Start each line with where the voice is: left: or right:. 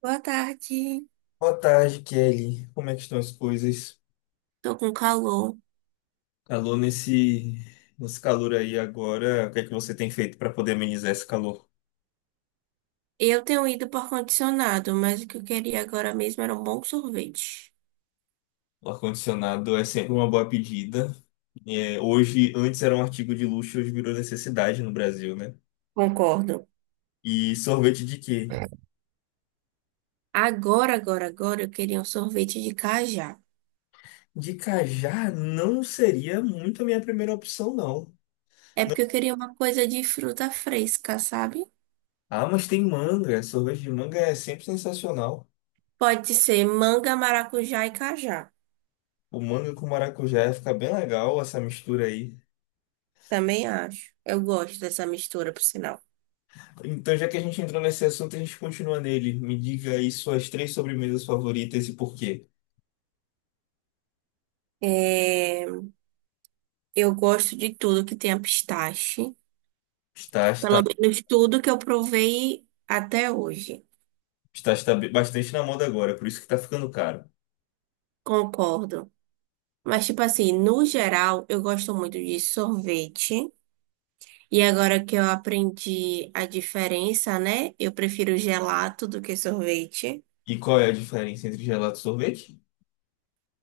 right: Boa tarde.
left: Boa tarde, Kelly. Como é que estão as coisas?
right: Tô com calor.
left: Alô, nesse calor aí agora, o que é que você tem feito para poder amenizar esse calor?
right: Eu tenho ido por condicionado, mas o que eu queria agora mesmo era um bom sorvete.
left: O ar-condicionado é sempre uma boa pedida. É, hoje, antes era um artigo de luxo, hoje virou necessidade no Brasil, né?
right: Concordo.
left: E sorvete de quê?
right: Agora eu queria um sorvete de cajá.
left: De cajá não seria muito a minha primeira opção, não.
right: É porque eu queria uma coisa de fruta fresca, sabe?
left: Ah, mas tem manga. Sorvete de manga é sempre sensacional.
right: Pode ser manga, maracujá e cajá.
left: O manga com maracujá fica bem legal essa mistura aí.
right: Também acho. Eu gosto dessa mistura, por sinal.
left: Então, já que a gente entrou nesse assunto, a gente continua nele. Me diga aí suas três sobremesas favoritas e por quê.
right: É, Eu gosto de tudo que tenha pistache.
left: Está, está,
right: Pelo menos tudo que eu provei até hoje.
left: Bastante na moda agora, por isso que está ficando caro.
right: Concordo. Mas, tipo assim, no geral, eu gosto muito de sorvete. E agora que eu aprendi a diferença, né? Eu prefiro gelato do que sorvete.
left: E qual é a diferença entre gelato e sorvete?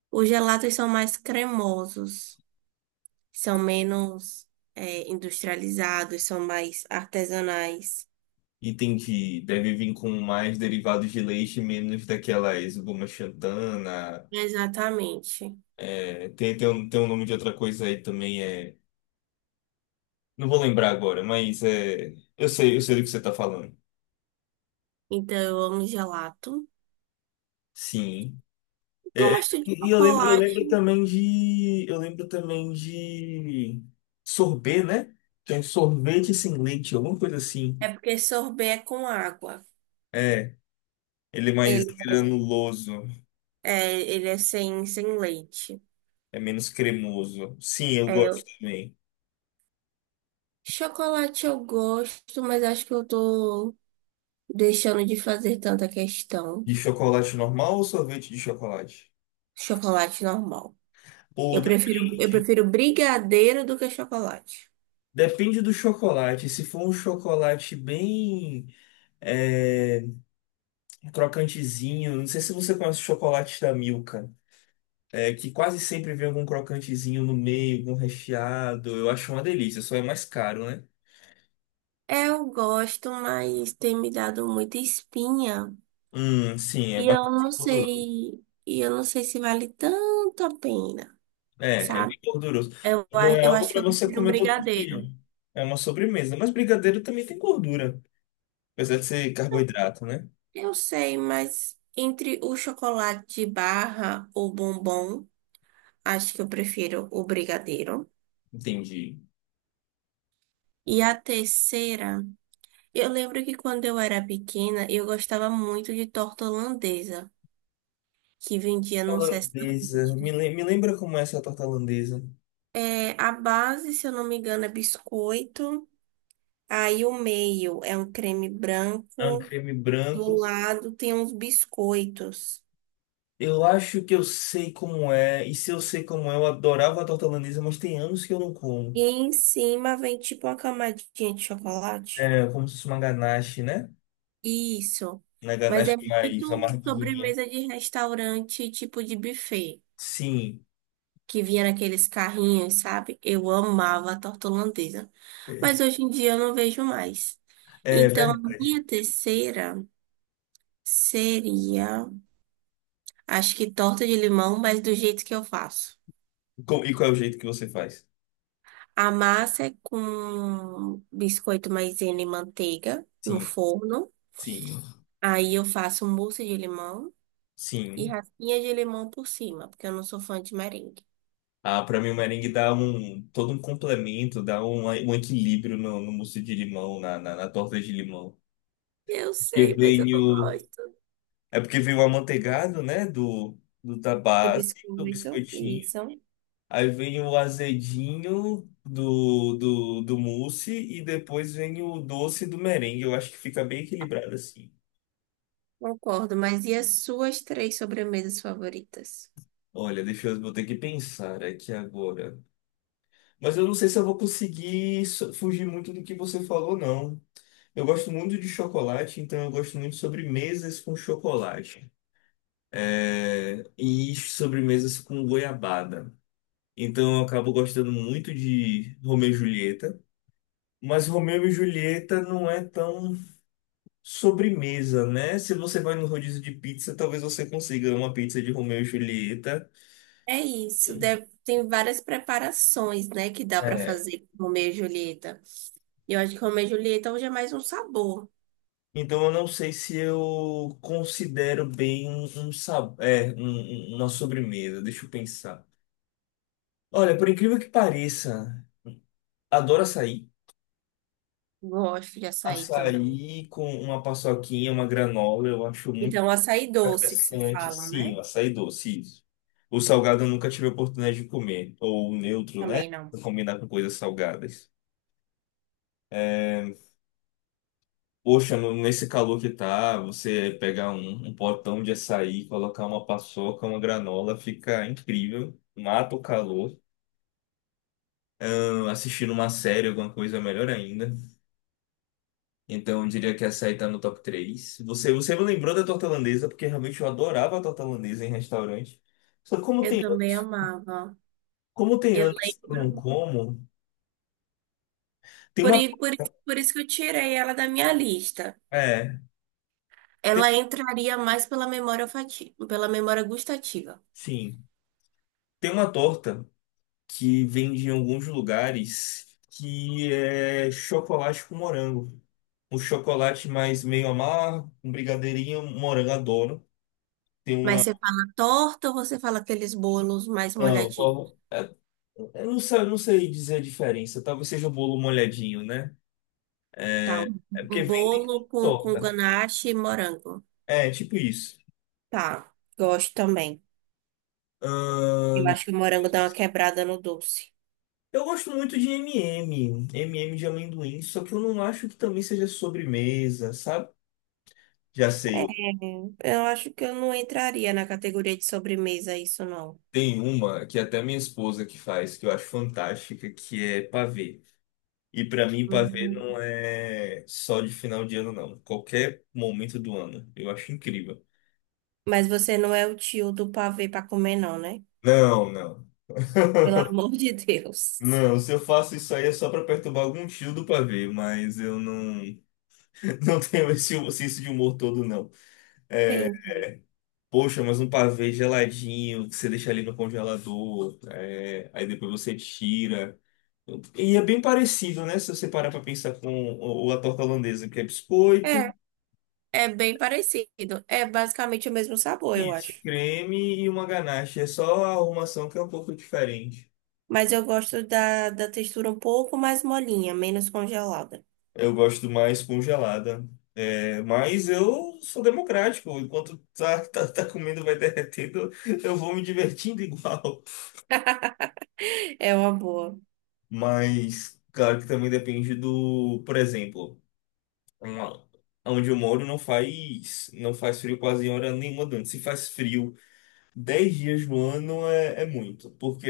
right: Os gelatos são mais cremosos, são menos, industrializados, são mais artesanais.
left: Entendi. Deve vir com mais derivados de leite, menos daquelas goma xantana.
right: Exatamente.
left: É, tem um nome de outra coisa aí também, Não vou lembrar agora, mas eu sei do que você está falando.
right: Então, eu amo gelato.
left: Sim. É,
right: Gosto de
left: e eu lembro
right: chocolate.
left: também eu lembro também de sorbet, né? Tem sorvete sem leite, alguma coisa assim.
right: É porque sorvete é com água.
left: É, ele é mais
right: Ele é,
left: granuloso,
right: ele é sem leite.
left: é menos cremoso. Sim, eu gosto
right: é
left: também.
right: Chocolate eu gosto, mas acho que eu tô deixando de fazer tanta questão.
left: De chocolate normal ou sorvete de chocolate?
right: Chocolate normal.
left: Ou
right: Eu prefiro, eu
left: depende.
right: prefiro brigadeiro do que chocolate.
left: Depende do chocolate. Se for um chocolate bem é, crocantezinho, não sei se você conhece o chocolate da Milka. É, que quase sempre vem algum crocantezinho no meio, algum recheado. Eu acho uma delícia, só é mais caro, né?
right: Eu gosto, mas tem me dado muita espinha.
left: Sim, é
right: E eu não
left: bastante gorduroso.
right: sei, e eu não sei se vale tanto a pena,
left: É, é
right: sabe?
left: bem gorduroso. Não é
right: Eu
left: algo
right: acho que
left: para
right: eu
left: você
right: prefiro um
left: comer todo dia.
right: brigadeiro.
left: É uma sobremesa. Mas brigadeiro também tem gordura, apesar de ser carboidrato, né?
right: Eu sei, mas entre o chocolate de barra ou bombom, acho que eu prefiro o brigadeiro.
left: Entendi.
right: E a terceira, eu lembro que quando eu era pequena, eu gostava muito de torta holandesa, que vendia num
left: Torta Holandesa.
right: restaurante.
left: Me lembra como é essa torta holandesa?
right: É, a base, se eu não me engano, é biscoito. Aí o meio é um creme
left: É um
right: branco.
left: creme
right: Do
left: branco.
right: lado tem uns biscoitos.
left: Eu acho que eu sei como é. E se eu sei como é, eu adorava a torta holandesa, mas tem anos que eu não
right: E
left: como.
right: em cima vem tipo uma camadinha de chocolate.
left: É como se fosse uma ganache, né?
right: Isso.
left: Na
right: Mas é
left: ganache aí,
right: muito
left: ramarra.
right: sobremesa de restaurante, tipo de buffet,
left: Sim,
right: que vinha naqueles carrinhos, sabe? Eu amava a torta holandesa, mas
left: é
right: hoje em dia eu não vejo mais.
left: é
right: Então, a
left: verdade.
right: minha terceira seria, acho que torta de limão, mas do jeito que eu faço.
left: E qual é o jeito que você faz?
right: A massa é com biscoito maisena e manteiga no
left: Sim,
right: forno.
left: sim,
right: Aí eu faço mousse de limão e
left: sim.
right: raspinha de limão por cima, porque eu não sou fã de merengue.
left: Ah, para mim o merengue dá um todo um complemento, um equilíbrio no mousse de limão, na torta de limão.
right: Eu
left: Porque
right: sei, mas eu
left: vem
right: não
left: o,
right: gosto
left: é porque vem o amanteigado, né, do da
right: do
left: base, do
right: biscoito.
left: biscoitinho.
right: Isso.
left: Aí vem o azedinho do mousse e depois vem o doce do merengue. Eu acho que fica bem equilibrado assim.
right: Concordo, mas e as suas três sobremesas favoritas?
left: Olha, vou ter que pensar aqui agora. Mas eu não sei se eu vou conseguir fugir muito do que você falou, não. Eu gosto muito de chocolate, então eu gosto muito de sobremesas com chocolate. É, e sobremesas com goiabada. Então eu acabo gostando muito de Romeu e Julieta. Mas Romeu e Julieta não é tão sobremesa, né? Se você vai no rodízio de pizza, talvez você consiga uma pizza de Romeu e Julieta.
right: É isso, tem várias preparações, né, que dá para fazer com Romeu e Julieta. E eu acho que Romeu e Julieta hoje é mais um sabor.
left: Então, eu não sei se eu considero bem uma sobremesa. Deixa eu pensar. Olha, por incrível que pareça, adoro açaí.
right: Gosto de açaí também.
left: Açaí com uma paçoquinha, uma granola, eu acho muito
right: Então, açaí doce que se
left: refrescante.
right: fala,
left: Sim,
right: né?
left: o açaí doce, isso. O salgado eu nunca tive a oportunidade de comer. Ou o neutro, né?
right: Também não.
left: Pra combinar com coisas salgadas. É, poxa, nesse calor que tá, você pegar um potão de açaí, colocar uma paçoca, uma granola, fica incrível. Mata o calor. Ah, assistindo uma série, alguma coisa é melhor ainda. Então, eu diria que açaí tá no top 3. Você me lembrou da torta holandesa, porque realmente eu adorava a torta holandesa em restaurante. Só que
right: Eu também amava.
left: como tem
right: Eu
left: anos que eu não
right: lembro.
left: como, tem
right: Por,
left: uma.
right: i- por, i- por isso que eu tirei ela da minha lista.
left: É, tem,
right: Ela entraria mais pela memória olfativa, pela memória gustativa.
left: sim. Tem uma torta que vende em alguns lugares, que é chocolate com morango. Um chocolate mais meio amargo, um brigadeirinho, um morango, adoro. Tem
right: Mas
left: uma.
right: você fala torta ou você fala aqueles bolos mais
left: Não,
right: molhadinhos?
left: tô- é- eu não sei, eu não sei dizer a diferença. Talvez seja o bolo molhadinho, né?
right: Tá. Um
left: É porque
right: um
left: vem bem com
right: bolo com
left: torta.
right: ganache e morango.
left: É, tipo isso.
right: Tá. Gosto também. Eu
left: Ahn,
right: acho que o morango dá uma quebrada no doce.
left: eu gosto muito de MM, MM de amendoim, só que eu não acho que também seja sobremesa, sabe? Já sei,
right: Eu acho que eu não entraria na categoria de sobremesa isso, não.
left: tem uma que até minha esposa que faz, que eu acho fantástica, que é pavê. E pra mim, pavê
right: Uhum.
left: não é só de final de ano, não. Qualquer momento do ano. Eu acho incrível.
right: Mas você não é o tio do pavê para comer, não, né?
left: Não, não.
right: Pelo amor de Deus.
left: Não, se eu faço isso aí é só pra perturbar algum tio do pavê, mas eu não, não tenho esse senso de humor todo, não.
right: Entendi.
left: Poxa, mas um pavê geladinho, que você deixa ali no congelador, é, aí depois você tira. E é bem parecido, né? Se você parar para pensar com a torta holandesa, que é biscoito,
right: É, é bem parecido. É basicamente o mesmo sabor, eu
left: isso,
right: acho.
left: creme e uma ganache. É só a arrumação que é um pouco diferente.
right: Mas eu gosto da, da textura um pouco mais molinha, menos congelada.
left: Eu gosto mais congelada. É, mas eu sou democrático. Enquanto tá comendo, vai derretendo, eu vou me divertindo igual.
right: É uma boa.
left: Mas, claro que também depende do, por exemplo, uma- onde eu moro não faz, não faz frio quase em hora nenhuma durante. Se faz frio 10 dias no ano é, é muito, porque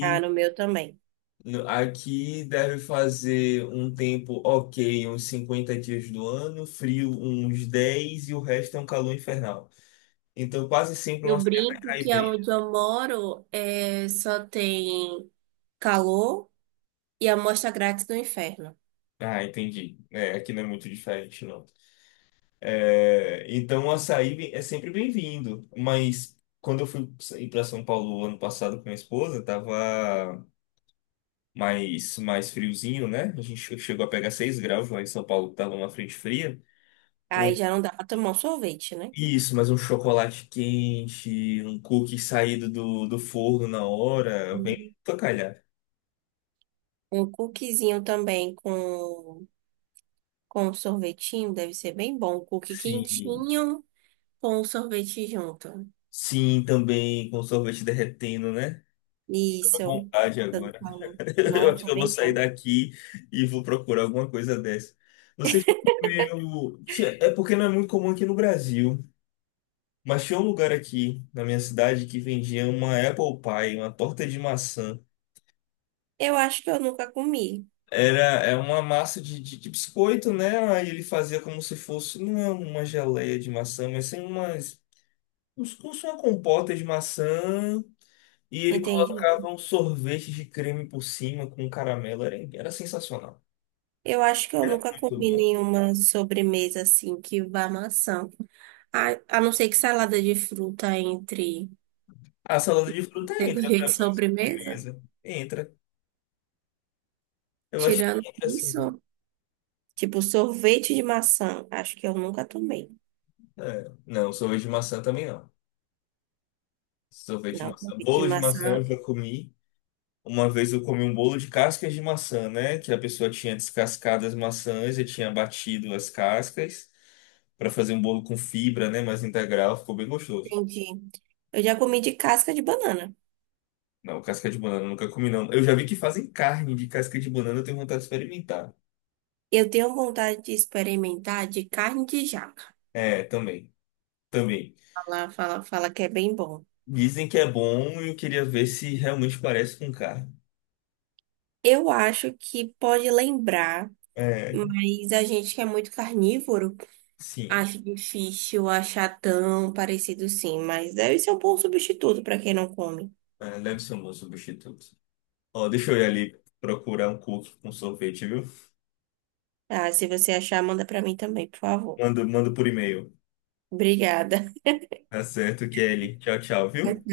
right: Ah, no meu também.
left: aqui deve fazer um tempo ok, uns 50 dias do ano, frio uns 10 e o resto é um calor infernal. Então quase sempre uma
right: Eu
left: serra
right: brinco
left: cai
right: que
left: bem.
right: aonde eu moro é, só tem calor e amostra grátis do inferno.
left: Ah, entendi. É, aqui não é muito diferente, não. É, então o açaí é sempre bem-vindo, mas quando eu fui ir para São Paulo ano passado com minha esposa, tava mais friozinho, né? A gente chegou a pegar 6 graus lá em São Paulo, que tava uma frente fria. Um,
right: Aí já não dá pra tomar um sorvete, né?
left: isso, mas um chocolate quente, um cookie saído do forno na hora, vem
right: Uhum.
left: pra calhar.
right: Um cookiezinho também com um sorvetinho deve ser bem bom. Um cookie
left: Sim,
right: quentinho com um sorvete junto.
left: sim, também com sorvete derretendo, né? Tô com
right: Isso.
left: vontade
right: Tanto
left: agora.
right: calor.
left: Eu acho
right: Nossa,
left: que eu vou
right: bem
left: sair
right: bom.
left: daqui e vou procurar alguma coisa dessa. Você já comeu... Tia, é porque não é muito comum aqui no Brasil. Mas tinha um lugar aqui na minha cidade que vendia uma apple pie, uma torta de maçã.
right: Eu acho que eu nunca comi.
left: Era, é uma massa de biscoito, né? Aí ele fazia como se fosse, não é uma geleia de maçã, mas sim como se fosse uma compota de maçã. E ele
right: Entendi.
left: colocava um sorvete de creme por cima com caramelo. Era sensacional.
right: Eu acho que eu
left: Era
right: nunca
left: muito
right: comi
left: bom.
right: nenhuma sobremesa assim que vá maçã. A não ser que salada de fruta entre
left: A salada de fruta entra
right: categoria de
left: pra mim,
right: sobremesa.
left: sobremesa. Entra. Eu acho
right: Tirando
left: que entra sim.
right: isso, tipo sorvete de maçã. Acho que eu nunca tomei.
left: É. Não, sorvete de maçã também não. Sorvete de
right: Não,
left: maçã.
right: sorvete de
left: Bolo de maçã eu
right: maçã.
left: já comi. Uma vez eu comi um bolo de cascas de maçã, né? Que a pessoa tinha descascado as maçãs e tinha batido as cascas para fazer um bolo com fibra, né? Mais integral. Ficou bem gostoso.
right: Entendi. Eu já comi de casca de banana.
left: Não, casca de banana eu nunca comi, não. Eu já vi que fazem carne de casca de banana, eu tenho vontade de experimentar.
right: Eu tenho vontade de experimentar de carne de jaca.
left: É, também. Também.
right: Fala, fala, fala que é bem bom.
left: Dizem que é bom e eu queria ver se realmente parece com carne.
right: Eu acho que pode lembrar,
left: É,
right: mas a gente que é muito carnívoro.
left: sim.
right: Acho difícil achar tão parecido sim, mas deve ser um bom substituto para quem não come.
left: É, deve ser um bom substituto. Ó, deixa eu ir ali procurar um cookie com sorvete, viu?
right: Ah, se você achar, manda para mim também, por favor.
left: Mando, mando por e-mail.
right: Obrigada.
left: Tá certo, Kelly. Tchau, tchau, viu?